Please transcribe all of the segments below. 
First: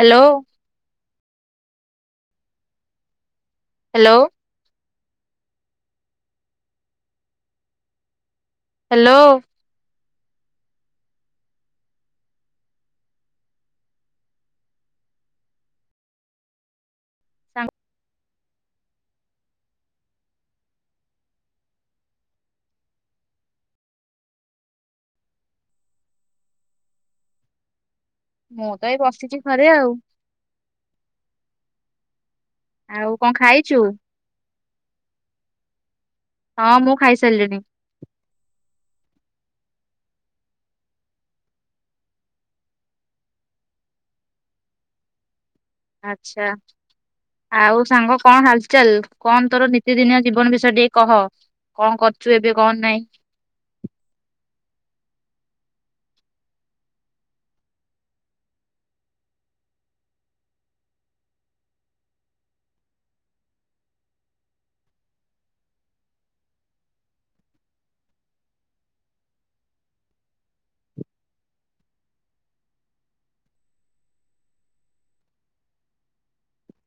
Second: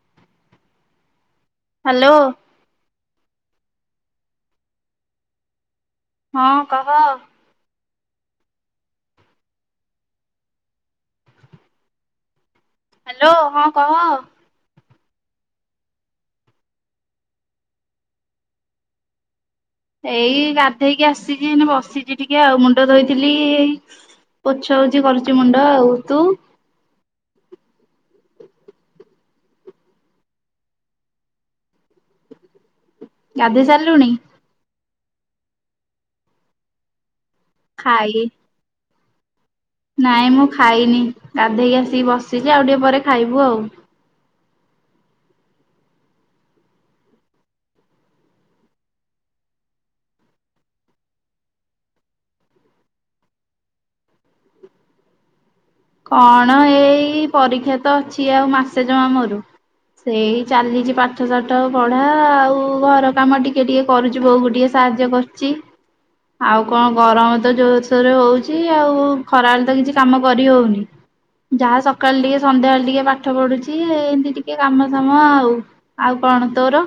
Hello. Hello. Hello. ହଁ କହ। Hello. Hello ହଁ କହ। ସାଙ୍ଗ ଏଇ ଗାଧେଇକି ଆସିଛି ବସିଛି ଟିକେ ଆଉ ମୁଣ୍ଡ ଧୋଇଥିଲି ପୋଛଉଛି କରୁଛି ମୁଣ୍ଡ ଆଉ ତୁ ମୁଁ ତ ଏ ବସିଛି ଘରେ ଆଉ। ଆଉ କଣ ଗାଧେଇ ଖାଇଛୁ? ସାରିଲୁଣି ହଁ ମୁଁ ଖାଇଛି। ଖାଇ ନାଇଁ ମୁଁ ଖାଇନି। ଗାଧେଇକି ଆସିକି ବସିଛି। ଆଉ ଟିକେ ପରେ ଖାଇବୁ ଆଉ। ଆଚ୍ଛା ଆଉ ସାଙ୍ଗ କଣ ହାଲ୍ ଚାଲ୍। କଣ ତୋର ନିତି ଦିନିଆ ଜୀବନ ବିଷୟ ଟିକେ କହ। କଣ କରୁଛୁ ଏବେ କଣ ନାଇଁ। କଣ ଏଇ ପରୀକ୍ଷା ତ ଅଛି ଆଉ ମାସେ ଜମା ମୋର। ସେଇ ଚାଲିଛି ପାଠ ସାଠ ପଢା ଆଉ ଘର କାମ ଟିକେ ଟିକେ କରୁଛି ବୋଉକୁ ଟିକେ ସାହାଯ୍ୟ କରୁଛି। ଆଉ କଣ ଗରମ ତ ଜୋରସୋରରେ ହଉଛି ଆଉ ଖରାବେଳେ ତ କିଛି କାମ କରି ହଉନି। ଯାହା ସକାଳେ ଟିକେ ସନ୍ଧ୍ୟାବେଳେ ଟିକେ ପାଠ ପଢୁଛି। ଏମିତି ଟିକେ କାମ ସାମ ଆଉ ଆଉ କଣ ତୋର।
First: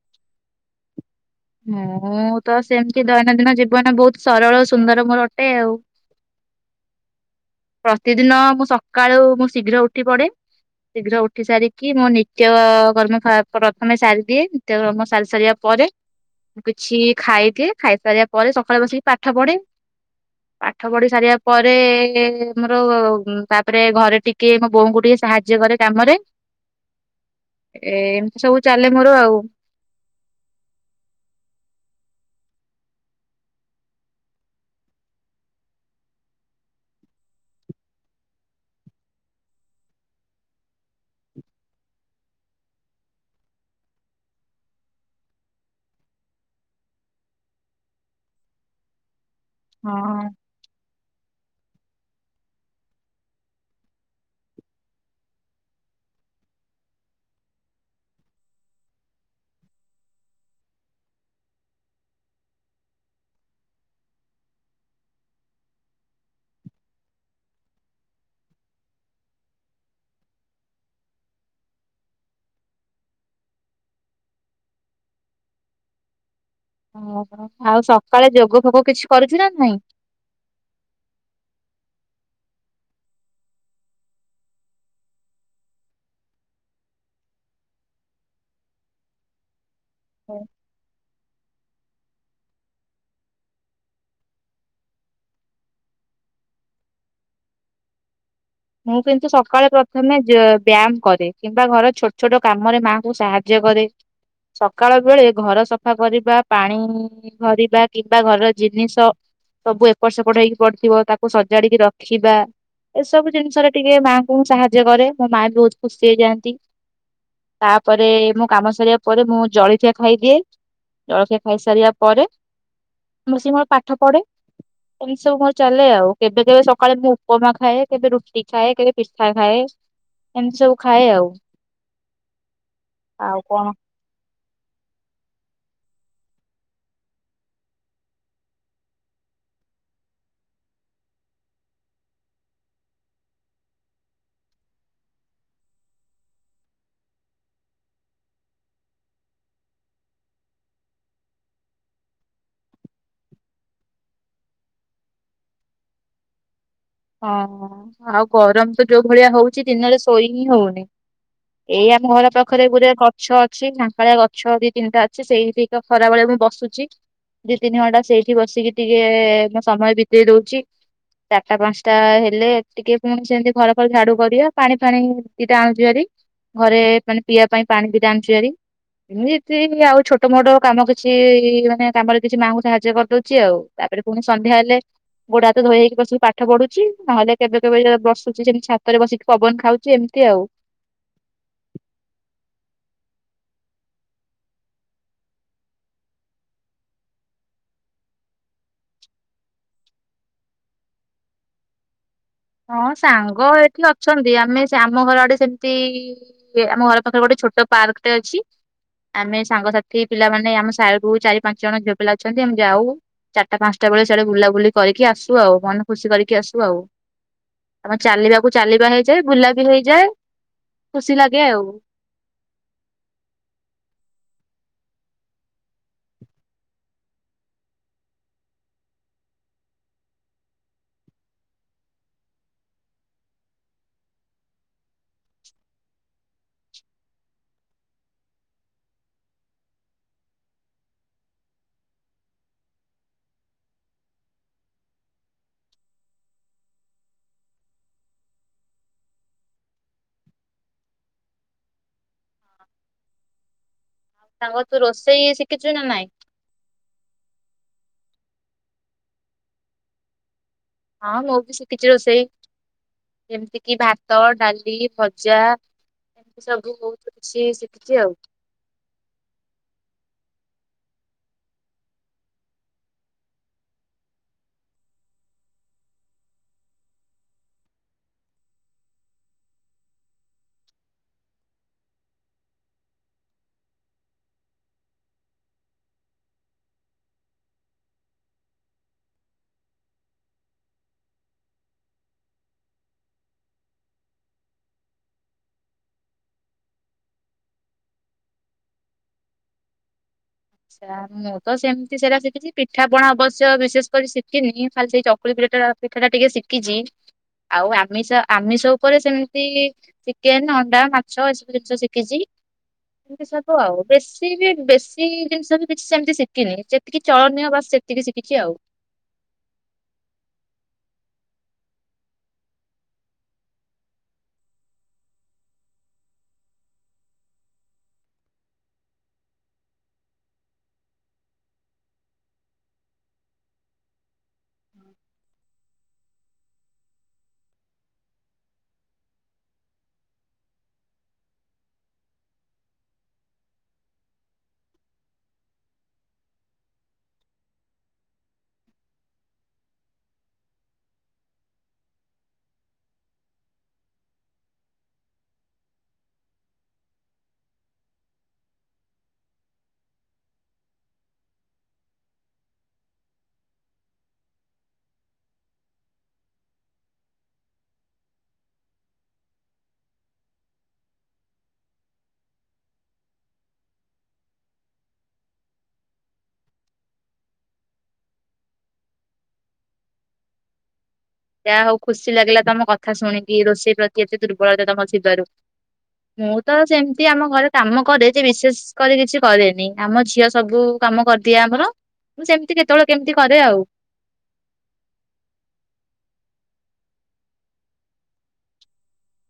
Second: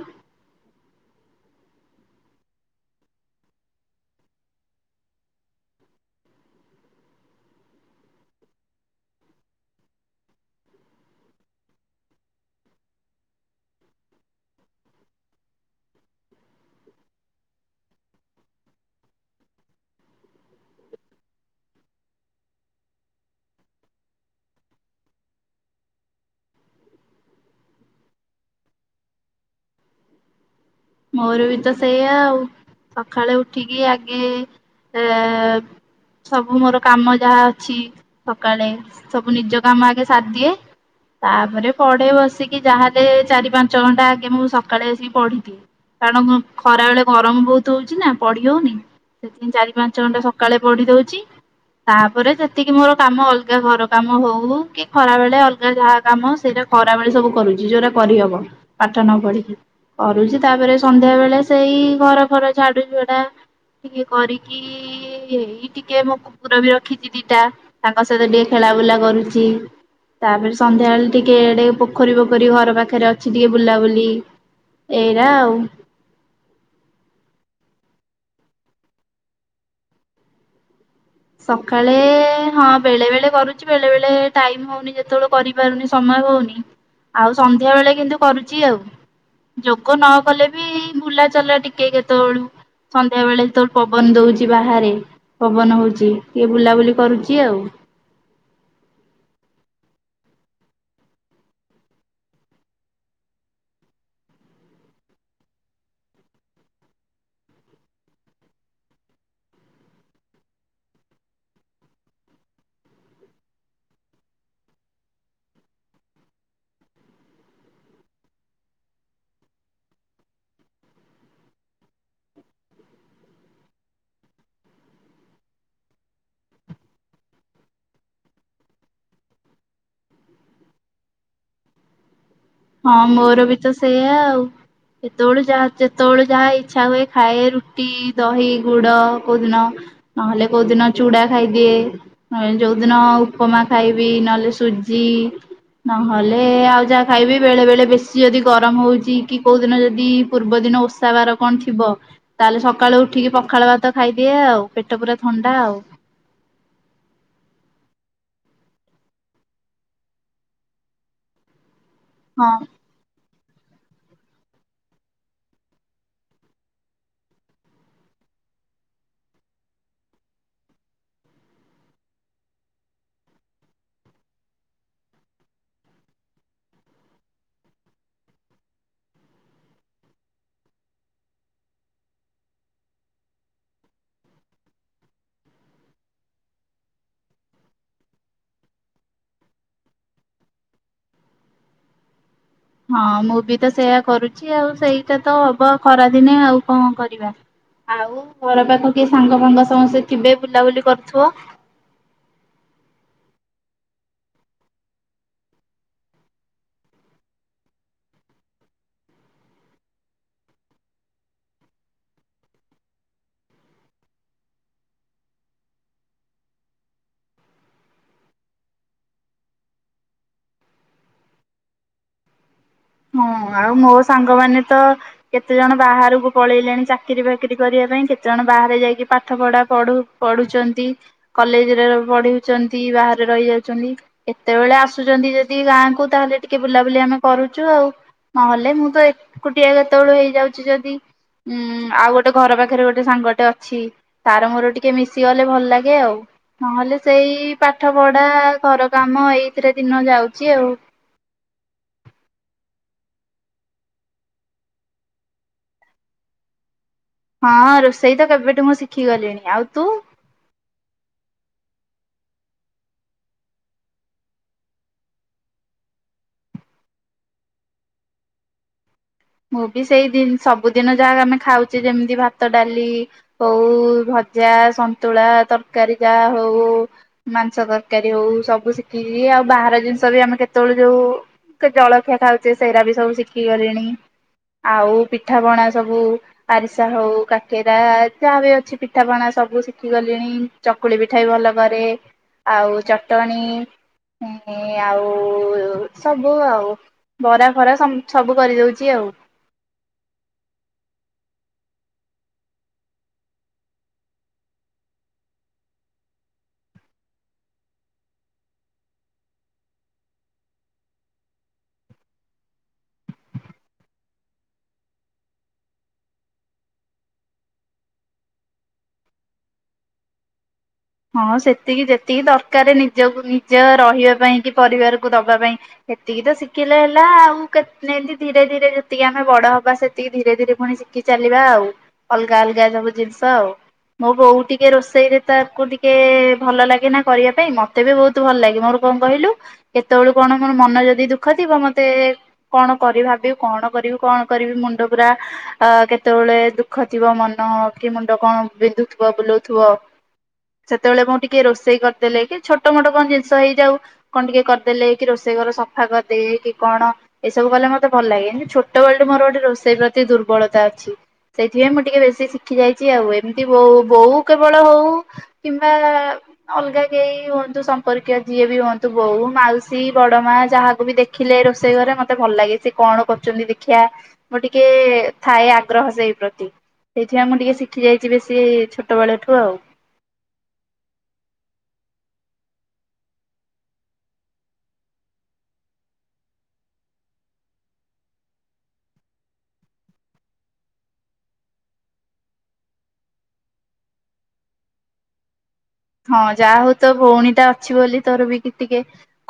ମୁଁ ତ ସେମିତି ଦୈନନ୍ଦିନ ଜୀବନ ବହୁତ ସରଳ ସୁନ୍ଦର ମୋର ଅଟେ ଆଉ। ପ୍ରତିଦିନ ମୁଁ ସକାଳୁ ମୁଁ ଶୀଘ୍ର ଉଠି ପଡେ। ଶୀଘ୍ର ଉଠି ସାରିକି ମୁଁ ନିତ୍ୟ କର୍ମ ଫା ପ୍ରଥମେ ସାରିଦିଏ। ନିତ୍ୟ କର୍ମ ସାରି ସାରିବା ପରେ ମୁଁ କିଛି ଖାଇଦିଏ। ଖାଇସାରିବା ପରେ ସକାଳୁ ବସିକି ପାଠ ପଢେ। ପାଠ ପଢି ସାରିବା ପରେ ଏ ତମର ତାପରେ ଘରେ ଟିକେ ମୋ ବୋଉଙ୍କୁ ଟିକେ ସାହାଯ୍ୟ କରେ କାମରେ। ଏ ଏମିତି ସବୁ ଚାଲେ ମୋର ଆଉ। ମୋର ବି ତ ସେଇଆ ଆଉ। ସକାଳେ ଉଠିକି ଆଗେ ଏ ସବୁ ମୋର କାମ ଯାହା ଅଛି ସକାଳେ ସବୁ ନିଜ କାମ ଆଗେ ସାରିଦିଏ। ତାପରେ ପଢେ ବସିକି। ଯାହାଲେ ଚାରି ପାଞ୍ଚ ଘଣ୍ଟା ଆଗେ ମୁଁ ସକାଳେ ଆସିକି ପଢି ଦିଏ। କାରଣ ଖରା ବେଳେ ଗରମ ବହୁତ ହଉଛି ନା ପଡି ହଉନି। ସେଥି ପାଇଁ ଚାରି ପାଞ୍ଚ ଘଣ୍ଟା ହଁ। ସକାଳେ ପଢି ଦଉଛି। ତାପରେ ଯେତିକି ମୋର କାମ ଅଲଗା ଘର କାମ ହଉ କି ଖରା ବେଳେ ଅଲଗା ଯାହା କାମ ସେଇଟା ଖରା ବେଳେ ସବୁ କରୁଛି ଯୋଉଟା କରିହବ। ପାଠ ନ ପଢିକି କରୁଛି। ତାପରେ ସନ୍ଧ୍ୟା ବେଳେ ସେଇ ଘର ଫର ଝାଡୁ ଝୁଡା ଟିକେ କରିକି ଏଇ ଟିକେ ମୋ କୁକୁର ବି ରଖିଛି ଦିଟା ତାଙ୍କ ସହିତ ଟିକେ ଖେଳା ବୁଲା କରୁଛି। ତାପରେ ସନ୍ଧ୍ୟା ବେଳେ ଟିକେ ଟିକେ ପୋଖରୀ ପୋଖରୀ ଘର ପାଖରେ ଅଛି ଟିକେ ବୁଲାବୁଲି ଏ ଏୟା ଆଉ। ଓ ହୋ ଆଉ ସକାଳେ ଯୋଗ ଫୋଗ କିଛି କରୁଛୁ ନା ନାଇଁ। ସକାଳେ ହଁ ବେଳେ ବେଳେ କରୁଛି। ବେଳେ ବଳେ ଟାଇମ୍ ହଉନି ଯେତେବେଳେ କରିପାରୁନି ସମୟ ହଉନି। ଆଉ ସନ୍ଧ୍ୟାବେଳେ କିନ୍ତୁ କରୁଛି ଆଉ। ଯୋଗ ନ କଲେ ବି ବୁଲା ଚଲା ଟିକେ କେତେବେଳୁ ସନ୍ଧ୍ୟା ବେଳେ ଯେତେବେଳେ ପବନ ଦଉଛି ବାହାରେ ପବନ ହଉଛି। କିଏ ବୁଲାବୁଲି କରୁଛି ଆଉ। ମୁଁ କିନ୍ତୁ ସକାଳେ ପ୍ରଥମେ ଯେ ବ୍ୟାୟାମ କରେ। କିମ୍ବା ଘର ଛୋଟ ଛୋଟ କାମରେ ମାଆଙ୍କୁ ସାହାଯ୍ୟ କରେ। ସକାଳ ବେଳେ ଘର ସଫା କରିବା ପାଣି ଭରିବା କିମ୍ବା ଘରର ଜିନିଷ ସବୁ ଏପଟ ସେପଟ ହେଇକି ପଡିଥିବ ତାକୁ ସଜାଡିକି ରଖିବା। ଏସବୁ ଜିନିଷରେ ଟିକେ ମାଙ୍କୁ ମୁଁ ସାହାଯ୍ୟ କରେ। ମୋ ମାଆ ବି ବହୁତ ଖୁସି ହେଇ ଯାଆଁନ୍ତି। ତାପରେ ମୁଁ କାମ ସାରିବା ପରେ ମୁଁ ଜଳଖିଆ ଖାଇଦିଏ। ଜଳଖିଆ ଖାଇସାରିବା ପରେ ମୁଁ ବସି ମୋର ପାଠ ପଢେ। ଏମିତି ସବୁ ମୋର ଚାଲେ ଆଉ। କେବେ କେବେ ସକାଳେ ମୁଁ ଉପମା ଖାଏ। କେବେ ରୁଟି ଖାଏ କେବେ ପିଠା ଖାଏ ଏମିତି ସବୁ ଖାଏ ଆଉ। ହଁ ଆଉ ମୋର ବି କଣ ତ ସେଇୟା ଆଉ। ଯେତେବେଳେ ଯାହା ଯେତେବେଳେ ଯାହା ଇଚ୍ଛା ହୁଏ ଖାଏ। ରୁଟି ଦହି ଗୁଡ କୋଉଦିନ ନହେଲେ କୋଉଦିନ ଚୂଡା ଖାଇଦିଏ। ନହେଲେ ଯୋଉଦିନ ଉପମା ଖାଇବି। ନହେଲେ ସୁଜି ନହେଲେ ଆଉ ଯାହା ଖାଇବି। ବେଳେ ବେଳେ ବେଶୀ ଯଦି ଗରମ ହଉଛି କି କୋଉଦିନ ଯଦି ପୂର୍ବ ଦିନ ଓଷା ବାର କଣ ଥିବ ତାହେଲେ ସକାଳୁ ଉଠିକି ପଖାଳ ଭାତ ଖାଇଦିଏ ଆଉ। ପେଟ ପୁରା ଥଣ୍ଡା ଆଉ। ହଁ ଆଉ ଗରମ ତ ଯୋଉ ଭଳିଆ ହଉଛି ଦିନରେ ଶୋଇ ହିଁ ହଉନି। ଏଇ ଆମ ଘର ହଁ। ପାଖରେ ଗୁରେ କ ଗଛ ଅଛି ଝାଙ୍କାଳିଆ ଗଛ ଦି ତିନିଟା ଅଛି। ସେଇଠିକା ଖରାବେେଳେ ମୁଁ ବସୁଛି। ଦି ତିନି ଘଣ୍ଟା ସେଇଠି ବସିକି ଟିକେ ମୁଁ ସମୟ ବିତେଇ ଦଉଛି। ଚାରଟା ପାଞ୍ଚଟା ତାହେଲେ ଟିକେ ପୁଣି ସେମିତି ଘର ଫର ଝାଡୁ କରିବା। ପାଣି ଫାଣି ଦିଟା ଆଣୁଛୁ ଆରିି। ଘରେ ମାନେ ପିଇବା ପାଇଁ ପାଣି ଦିଟା ଆଣୁଛୁ ଆରି। ଏମିତି ଆଉ ଛୋଟ ମୋଟ କାମ କିଛି ମାନେ କାମରେ କିଛି ମାଆଙ୍କୁ ସାହାଯ୍ୟ କରିଦେଉଛି ଆଉ। ତାପରେ ପୁଣି ସନ୍ଧ୍ୟା ହେଲେ ଗୋଡ ହାତ ଧୋଇ ହେଇକି ବସିକି ପାଠ ପଢୁଛି। ନହେଲେ କେବେ କେବେ ଯେତେବେଳେ ବସୁଛି ସେମିତି ଛାତରେ ବସିକି ପବନ ଖାଉଛି ଏମିତି ଆଉ। ହଁ ମୁଁ ବି ତ ସେଇୟା କରୁଛି ଆଉ। ସେଇଟା ତ ହବ ଖରାଦିନେ ଆଉ କଣ କରିବା। ଆଉ ଘର ପାଖ କେହି ସାଙ୍ଗ ଫାଙ୍ଗ ସମସ୍ତେ ଥିବେ ବୁଲାବୁଲି କରୁଥିବ। ହଁ ସାଙ୍ଗ ଏଠି ଅଛନ୍ତି। ଆମେ ଆମ ଘର ଆଡେ ସେମିତି ଆମ ଘର ପାଖରେ ଗୋଟେ ଛୋଟ ପାର୍କଟେ ଅଛି। ଆମେ ସାଙ୍ଗସାଥି ପିଲାମାନେ ଆମେ ସାରୁ ଚାରି ପାଞ୍ଚ ଜଣ ଝିଅ ପିଲା ଅଛନ୍ତି। ଆମେ ଯାଉ ଚାରିଟା ପାଞ୍ଚଟା ବେଳେ ସେଆଡେ ବୁଲାବୁଲି କରିକି ଆସୁ ଆଉ। ମନ ଖୁସି କରିକି ଆସୁ ଆଉ। ଆମ ଚାଲିବାକୁ ଚାଲିବା ହେଇଯାଏ ବୁଲା ବିି ହେଇଯାଏ। ଖୁସି ଲାଗେ ଆଉ। ହଁ ଆଉ ମୋ ସାଙ୍ଗମାନେ ତ କେତେଜଣ ବାହାରକୁ ପଳେଇଲେଣି ଚାକିରି ଫାକିରି କରିବା ପାଇଁ। କେତେଜଣ ବାହାରେ ଯାଇକି ପାଠ ପଢା ପଢ ପଢୁଛନ୍ତି। କଲେଜରେ ପଢୁଛନ୍ତି ବାହାରେ ରହିଯାଉଛନ୍ତି। କେତେବେଳେ ଆସୁଛନ୍ତି ଯଦି ଗାଁକୁ ତାହେଲେ ଟିକେ ବୁଲାବୁଲି ଆମେ କରୁ। ଚୁ ଆଉ ନହେଲେ ମୁଁ ତ ଏକୁଟିଆ କେତେବେଳୁ ହେଇଯାଉଛି ଯଦି ଉଁ ଆଉ ଗୋଟେ ଘର ପାଖେରେ ଗୋଟେ ସାଙ୍ଗଟେ ଅଛି। ତାର ମୋର ଟିକେ ମିଶିଗଲେ ଭଲ ଲାଗେ ଆଉ। ନହେଲେ ସେଇ ପାଠ ପଢା ଘର କାମ ଏଇଥିରେ ଦିନ ଯାଉଛି ଆଉ। ସାଙ୍ଗ ତୁ ରୋଷେଇ ଶିଖିଛୁ ନା ନାଇଁ? ହଁ ରୋଷେଇ ତ କେବେଠୁ ମୁଁ ଶିଖି ଗଲିଣି। ଆଉ ତୁ? ହଁ ମୁଁ ବି ଶିଖିଛି ରୋଷେଇ। ଯେମିତି କିି ଭାତ ଡାଲି ଭଜା ଏମିତି ସବୁ ବହୁତ କିଛି ଶିଖିଛି ଆଉ। ମୁଁ ବି ସେଇ ଜି ସବୁଦିନ ଯାହା ଆମେ ଖାଉଛେ ଯେମିତି ଭାତ ଡାଲି ହଉ ଭଜା ସନ୍ତୁଳା ତରକାରୀ ଯାହା ହଉ ମାଂସ ତରକାରୀ ହଉ ସବୁ ଶିଖିଛି। ଆଉ ବାହାର ଜିନିଷ ବି ଆମେ କେତେବେଳେ ଯୋଉ ଜଳଖିଆ ଖାଉଛେ ସେରା ବି ସବୁ ଶିଖିଗଲିଣି। ଆଉ ପିଠାପଣା ସବୁ ଆରିସା ହଉ କାକେରା ଯାହା ବି ଅଛି ପିଠା ପଣା ସବୁ ଶିଖିଗଲିଣି। ଚକୁଳି ପିଠା ବି ଭଲ କରେ। ଆଉ ଚଟଣି ଆଉ ସବୁ ଆଉ ବରା ଫରା ସବୁ କରିଦଉଛି ଆଉ। ମୁଁ ତ ସେମିତି ସେରା ଶିଖିଛି ପିଠାପଣା ଅବଶ୍ୟ ବିଶେଷ କରି ଶିଖିନି। ମୁଁ ଖାଲି ସେଇ ଚକୁଳି ପିଠା ପିଠାଟା ଟିକେ ଶିଖିଛି। ଆଉ ଆମିଷ ଆମିଷ ଉପରେ ସେମିତି ଚିକେନ୍ ଅଣ୍ଡା ମାଛ ଏସବୁ ଜିନିଷ ଶିଖିଛି। ଏମତି ସବୁ ଆଉ। ବେଶି ବି ବେଶି ଜିନିଷ ବି କିଛି ସେମିତି ଶିଖିନି। ଯେତିକି ଚଳନୀୟ ବାସ୍ ସେତିକି ଶିଖିଛି ଆଉ। ହଁ ସେତିକି ଯେତିକି ଦରକାରେ ନିଜକୁ ନିଜ ରହିବା ପାଇଁ କି ପରିବାରକୁ ଦବା ପାଇଁ। ସେତିକି ତ ଶିଖିଲେ ହେଲା ଆଉ। କେ ଧୀରେ ଧୀରେ ଯେତିକି ଆମେ ବଡ ହବା ସେତିକି ଧୀରେ ଧୀରେ ପୁଣି ଶିଖି ଚାଲିବା ଆଉ। ଅଲଗା ଅଲଗା ସବୁ ଜିନିଷ ଆଉ। ମୋ ବୋଉ ଟି ରୋଷେଇରେ ତାକୁ ଟି କେ ଭଲ ଲାଗେ ନା କରିବା ପାଇଁ ମତେ ବି ବହୁତ ଭଲ ଲାଗେ। ମୋର କଣ କହିଲୁ କେତେବେଳୁ କଣ ମୋର ମନ ଯଦି ଦୁଃଖ ଥିବ ମତେ କଣ କରି ଭାବିବୁ କଣ କରିବୁ କଣ କରିବି ମୁଣ୍ଡ ପୁରା କେତେବେଳେ ଦୁଃଖ ଥିବ ମନ କି ମୁଣ୍ଡ କଣ ବିନ୍ଧୁଥିବ ବୁଲଉଥିବ। ସେତେବେଳେ ମୁଁ ଟିକେ ରୋଷେଇ କରିଦେଲେ କି ଛୋଟ ମୋଟ କଣ ଜିନିଷ ହେଇଯାଉ କଣ ଟିକେ କରିଦେ କି ରୋଷେଇ ଘର ସଫା କରିଦେଲେ କି କଣ ଏସବୁ କଲେ ମତେ ଭଲ ଲାଗେ। ଏନ୍ତି ଛୋଟବେଳଠୁ ମୋର ଗୋଟେ ରୋଷେଇ ପ୍ରତି ଦୁର୍ବଳତା ଅଛି। ସେଇଥିପାଇଁ ମୁଁ ଟିକେ ବେଶି ଶିଖି ଯାଇଛି ଆଉ। ଏମିତି ବୋଉ ବୋଉ କେବଳ ହଉ କିମ୍ବା ଅଲଗା କେହି ହୁଅନ୍ତୁ ସମ୍ପର୍କୀୟ ଯିଏ ବି ହୁଅନ୍ତୁ ବୋଉ, ମାଉସୀ, ବଡମା ଯାହାକୁ ବି ଦେଖିଲେ ରୋଷେଇ ଘରେ ମତେ ଭଲ ଲାଗେ। ସେ କଣ କରୁଛନ୍ତି ଦେଖିବା ମୋର ଟିକେ ଥାଏ ଆଗ୍ରହ ସେଇ ପ୍ରତି ସେଇଥିପାଇଁ ମୁଁ ଟିକେ ଶିଖି ଯାଇଛି ବେଶୀ ଛୋଟବେେଳଠୁ ଆଉ। ଆଉ ଖୁସି ଲାଗିଲା ତମ କଥା ଶୁଣିକି ରୋଷେଇ ପ୍ରତି ଏତେ ଦୁର୍ବଳତା ତମ ଥିବାରୁ ମୁଁ ତ ସେମିତି ଆମ ଘରେ କାମ କରେ ଯେ ବିଶେଷ କରି କିଛି କରେନି ଆମ ଝିଅ ସବୁ କାମ କରିଦିଏ ଆମର ସେମିତି କେତେବେଳେ କେମିତି କରେ ଆଉ। ହଁ ଯାହା ହଉ ତୋ ଭଉଣୀଟା ଅଛି ବୋଲି ତୋର ବି ଟିକେ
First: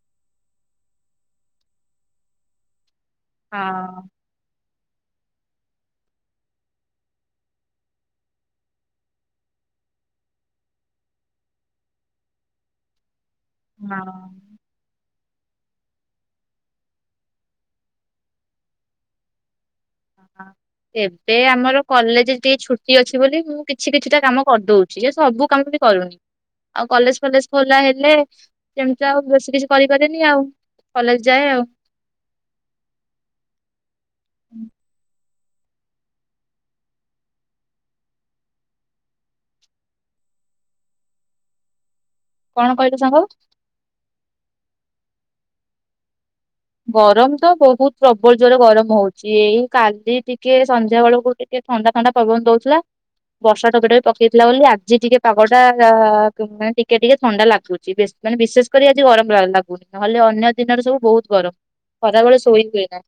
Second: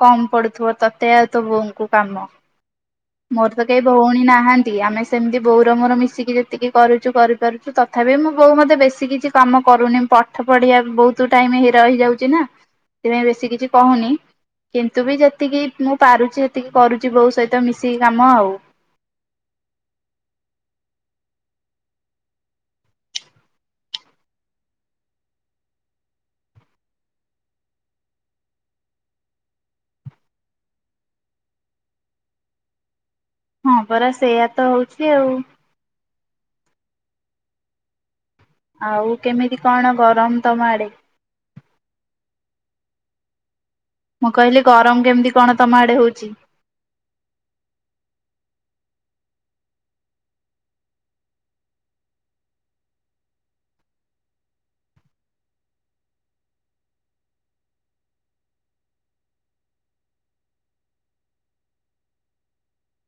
କମ୍ ପଡୁଥିବ ତତେ ଆଉ ତୋ ବୋଉଙ୍କୁ କାମ। ମୋର ତ କେହି ହଁ ଭଉଣୀ ନାହାନ୍ତି। ଆମେ ସେମିତି ବୋଉର ମୋର ମିଶିକି ଯେତିକି କରୁଛୁ କରିପାରୁଛୁ ତଥାପି ମୁଁ ବୋଉ ମୋତେ ବେଶୀ କିଛି କାମ କରୁନି ପାଠ ପଢ଼ିବା ବହୁତ ଟୁ ଟାଇମ୍ ହେଇ ରହିଯାଉଛି ନା ସେଥିପା ସେ କିଛି କହୁନି ହଁ। କିନ୍ତୁ ବି ଯେ ଯେତିକି ମୁଁ ପାରୁଛି ସେତିକି କରୁଛି ବୋଉ ସହିତ ମିଶିକି କାମ ଆଉ। ଏବେ ଆମର କଲେଜ ଟିକେ ଛୁଟି ଅଛି ବୋଲି ମୁଁ କିଛି କିଛିଟା କାମ କରିଦଉଛି। ଯେ ସବୁ କାମ ବି କରୁନି ଆଉ କଲେଜ ଫଲେଜ ଖୋଲା ହେଲେ ସେମିତି ଆଉ ବେଶୀ କିଛି କରିପାରେନି, ଆଉ କଲେଜ ଯାଏ ଆଉ। ହଁ ପରା ସେଇୟା ତ ହଉଛି ଆଉ। ଆଉ କେମିତି କଣ ଗରମ ତମ ଆଡେ। କଣ କହିଲୁ ସାଙ୍ଗ? ମୁଁ କହିଲି ଗରମ କେମତି କଣ ତମ ଆଡେ ହଉଚି? ଗରମ ତ ବହୁତ ପ୍ରବଳ ଜୋରେ ଗରମ ହୋଉଚି, ଏଇ କାଲି ଟିକେ ସନ୍ଧ୍ୟା ବେଳକୁ ଟିକେ ଥଣ୍ଡା ଥଣ୍ଡା ପବନ ଦଉଥିଲା, ବର୍ଷା ଟୋପେ ଟୋପେ ପକେଇଥିଲା ବୋଲି ଆଜି ଟିକେ ପାଗଟା ଆ ମାନେ ଟିକେ ଟିକେ ଥଣ୍ଡା ଲାଗୁଚି, ବେଶ ମାନେ ବିଶେଷ କରି ଆଜି ଗରମ ଲା ଲାଗୁନି ନହେଲେ ଅନ୍ୟ ଦିନରେ ସବୁ ବୋହୁତ ଗରମ। ଖରାବେଳେ ଶୋଇ ହୁଏନା।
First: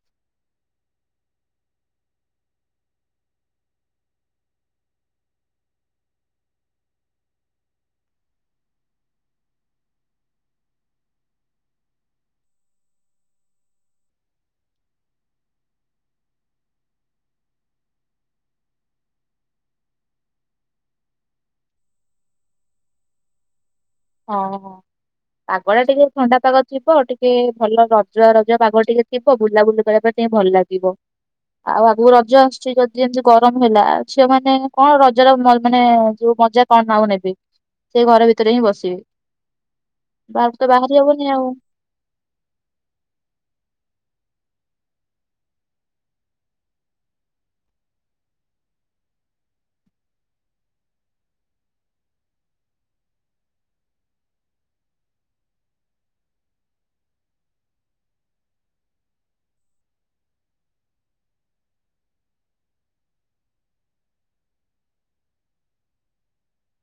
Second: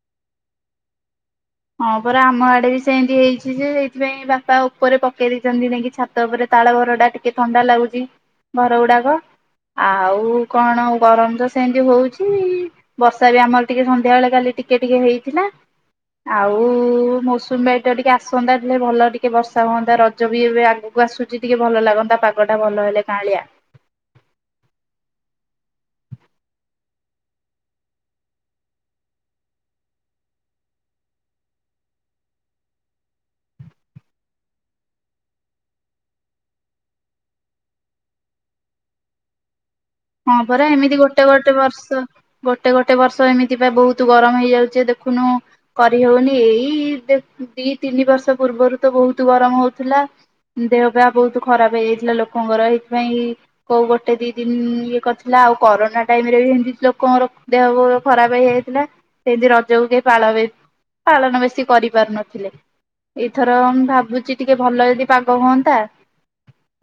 ହଁ ପରା ଆମ ଆଡେ ବି ସେମତି ହେଇଚି ଯେ ସେଇଥିପାଇଁ ବାପା ଉପରେ ପକେଇ ଦେଇଚନ୍ତି ନେଇକି ଛାତ ଉପରେ ତାଳବରଡ଼ା ଟିକେ ଥଣ୍ଡା ଲାଗୁଚି, ଘରଗୁଡାକ ଆଉ କଣ ଗରମ ତ ସେମତି ହୋଉଛି, ବର୍ଷା ବି ଆମର ଟିକେ ସନ୍ଧ୍ୟାବେଳେ କାଲି ଟିକେ ଟିକେ ହେଇଥିଲା। ଆଉ ମୌସୁମୀ ବାୟୁ ଟା ଟିକେ ଆସନ୍ତା ଯେ ଭଲ ଟିକେ ବର୍ଷା ହୁଅନ୍ତା ରଜ ବି ଏବେ ଆଗୁକୁ ଆସୁଚି ଟିକେ ଭଲ ଲାଗନ୍ତା ପାଗଟା ଭଲ ହେଲେ କାଆଁଳିଆ। ହଁ ପାଗଟା ଟିକେ ଥଣ୍ଡାପାଗ ଥିବ ଟିକେ ଭଲ ରଜୁଆ ରଜୁଆ ପାଗ ଟିକେ ଥିବ, ବୁଲାବୁଲି କରିବା ପାଇଁ ଟିକେ ଭଲ ଲାଗିବ, ଆଉ ଆଗୁକୁ ରଜ ଆସୁଛି, ଯଦି ଏମତି ଗରମ ହେଲା ଝିଅ ମାନେ କଣ ରଜର ମାନେ ଯୋଉ ମଜା କଣ ଆଉ ନେବେ, ସେ ଘର ଭିତରେ ହିଁ ବ [inaudible] ହଁ ପରା ଏମିତି ବାହାରି ହବନି ଗୋଟେ ଆଉ ଗୋଟେ ବର୍ଷ ଗୋଟେ ଗୋଟେ ବର୍ଷ ଏମିତି ବା ବହୁତ ଗରମ ହେଇଯାଉ ଯେ ଦେଖୁନୁ କରି ହଉନି, ଏଇ ଦେ ଦି ତିନି ବର୍ଷ ପୂର୍ବରୁ ତ ବୋହୁତ ଗରମ ହୋଉଥିଲା, ଦେହ ପା ବୋହୁତ ଖରାପ ହେଇଯାଇଥିଲା ଲୋକଙ୍କର ଏଇଥିପାଇଁ କୋଉ ଗୋଟେ ଦି ଦିନ ଇଏ କରିଥିଲା ଆଉ କରୋନା ଟାଇମ ରେ ବି ଏମିତି ଲୋକଙ୍କର ଦେହ ଖରାପ ହେଇଯାଇଥିଲା, ସେମତି ରଜକୁ କେ ପାଳ ବି ପାଳନ ବେଶୀ କରିପାରୁନଥିଲେ, ଏଇଥର ମୁ ଭାବୁଚି ଟିକେ ଭଲ ଯଦି ପାଗ ହୁଅନ୍ତା,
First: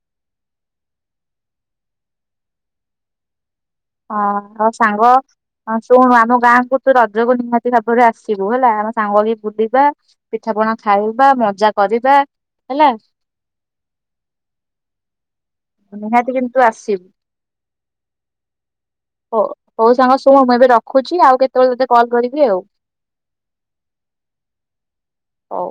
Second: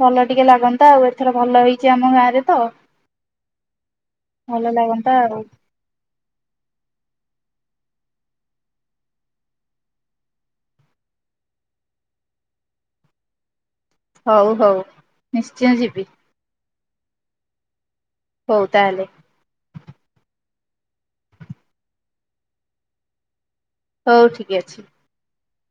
ଭଲ ଟିକେ ଲାଗନ୍ତା ଆଉ ଏଥର ଭଲ ହେଇଛି ଆମ ଗାଁରେ ତ। ହଁ ଭଲ ଆଉ ସାଙ୍ଗ ଲାଗନ୍ତା ଆଉ। ହଁ ଶୁଣୁ ଆମ ଗାଁ କୁ ତୁ ରଜକୁ ନିହାତି ଭା ପରେ ଆସିବୁ ହେଲା, ଆମେ ସାଙ୍ଗ ହେଇ ବୁଲିବା ପିଠାପଣା ଖାଇବା, ମଜା କରିବା ହେଲା। ହଉ ହଉ। ନିଶ୍ଚୟ ଯିବି ନିହାତି କିନ୍ତୁ ଆସ [inaudible] ହଉ ତାହେଲେ ହୋ ହଉ ସାଙ୍ଗ ଶୁଣୁ ମୁଁ ଏବେ ରଖୁଛି ଆଉ କେତେବେଳେ ତତେ କଲ କରିବି ଆଉ। ହଉ ଠିକ ଅଛି। ହଉ।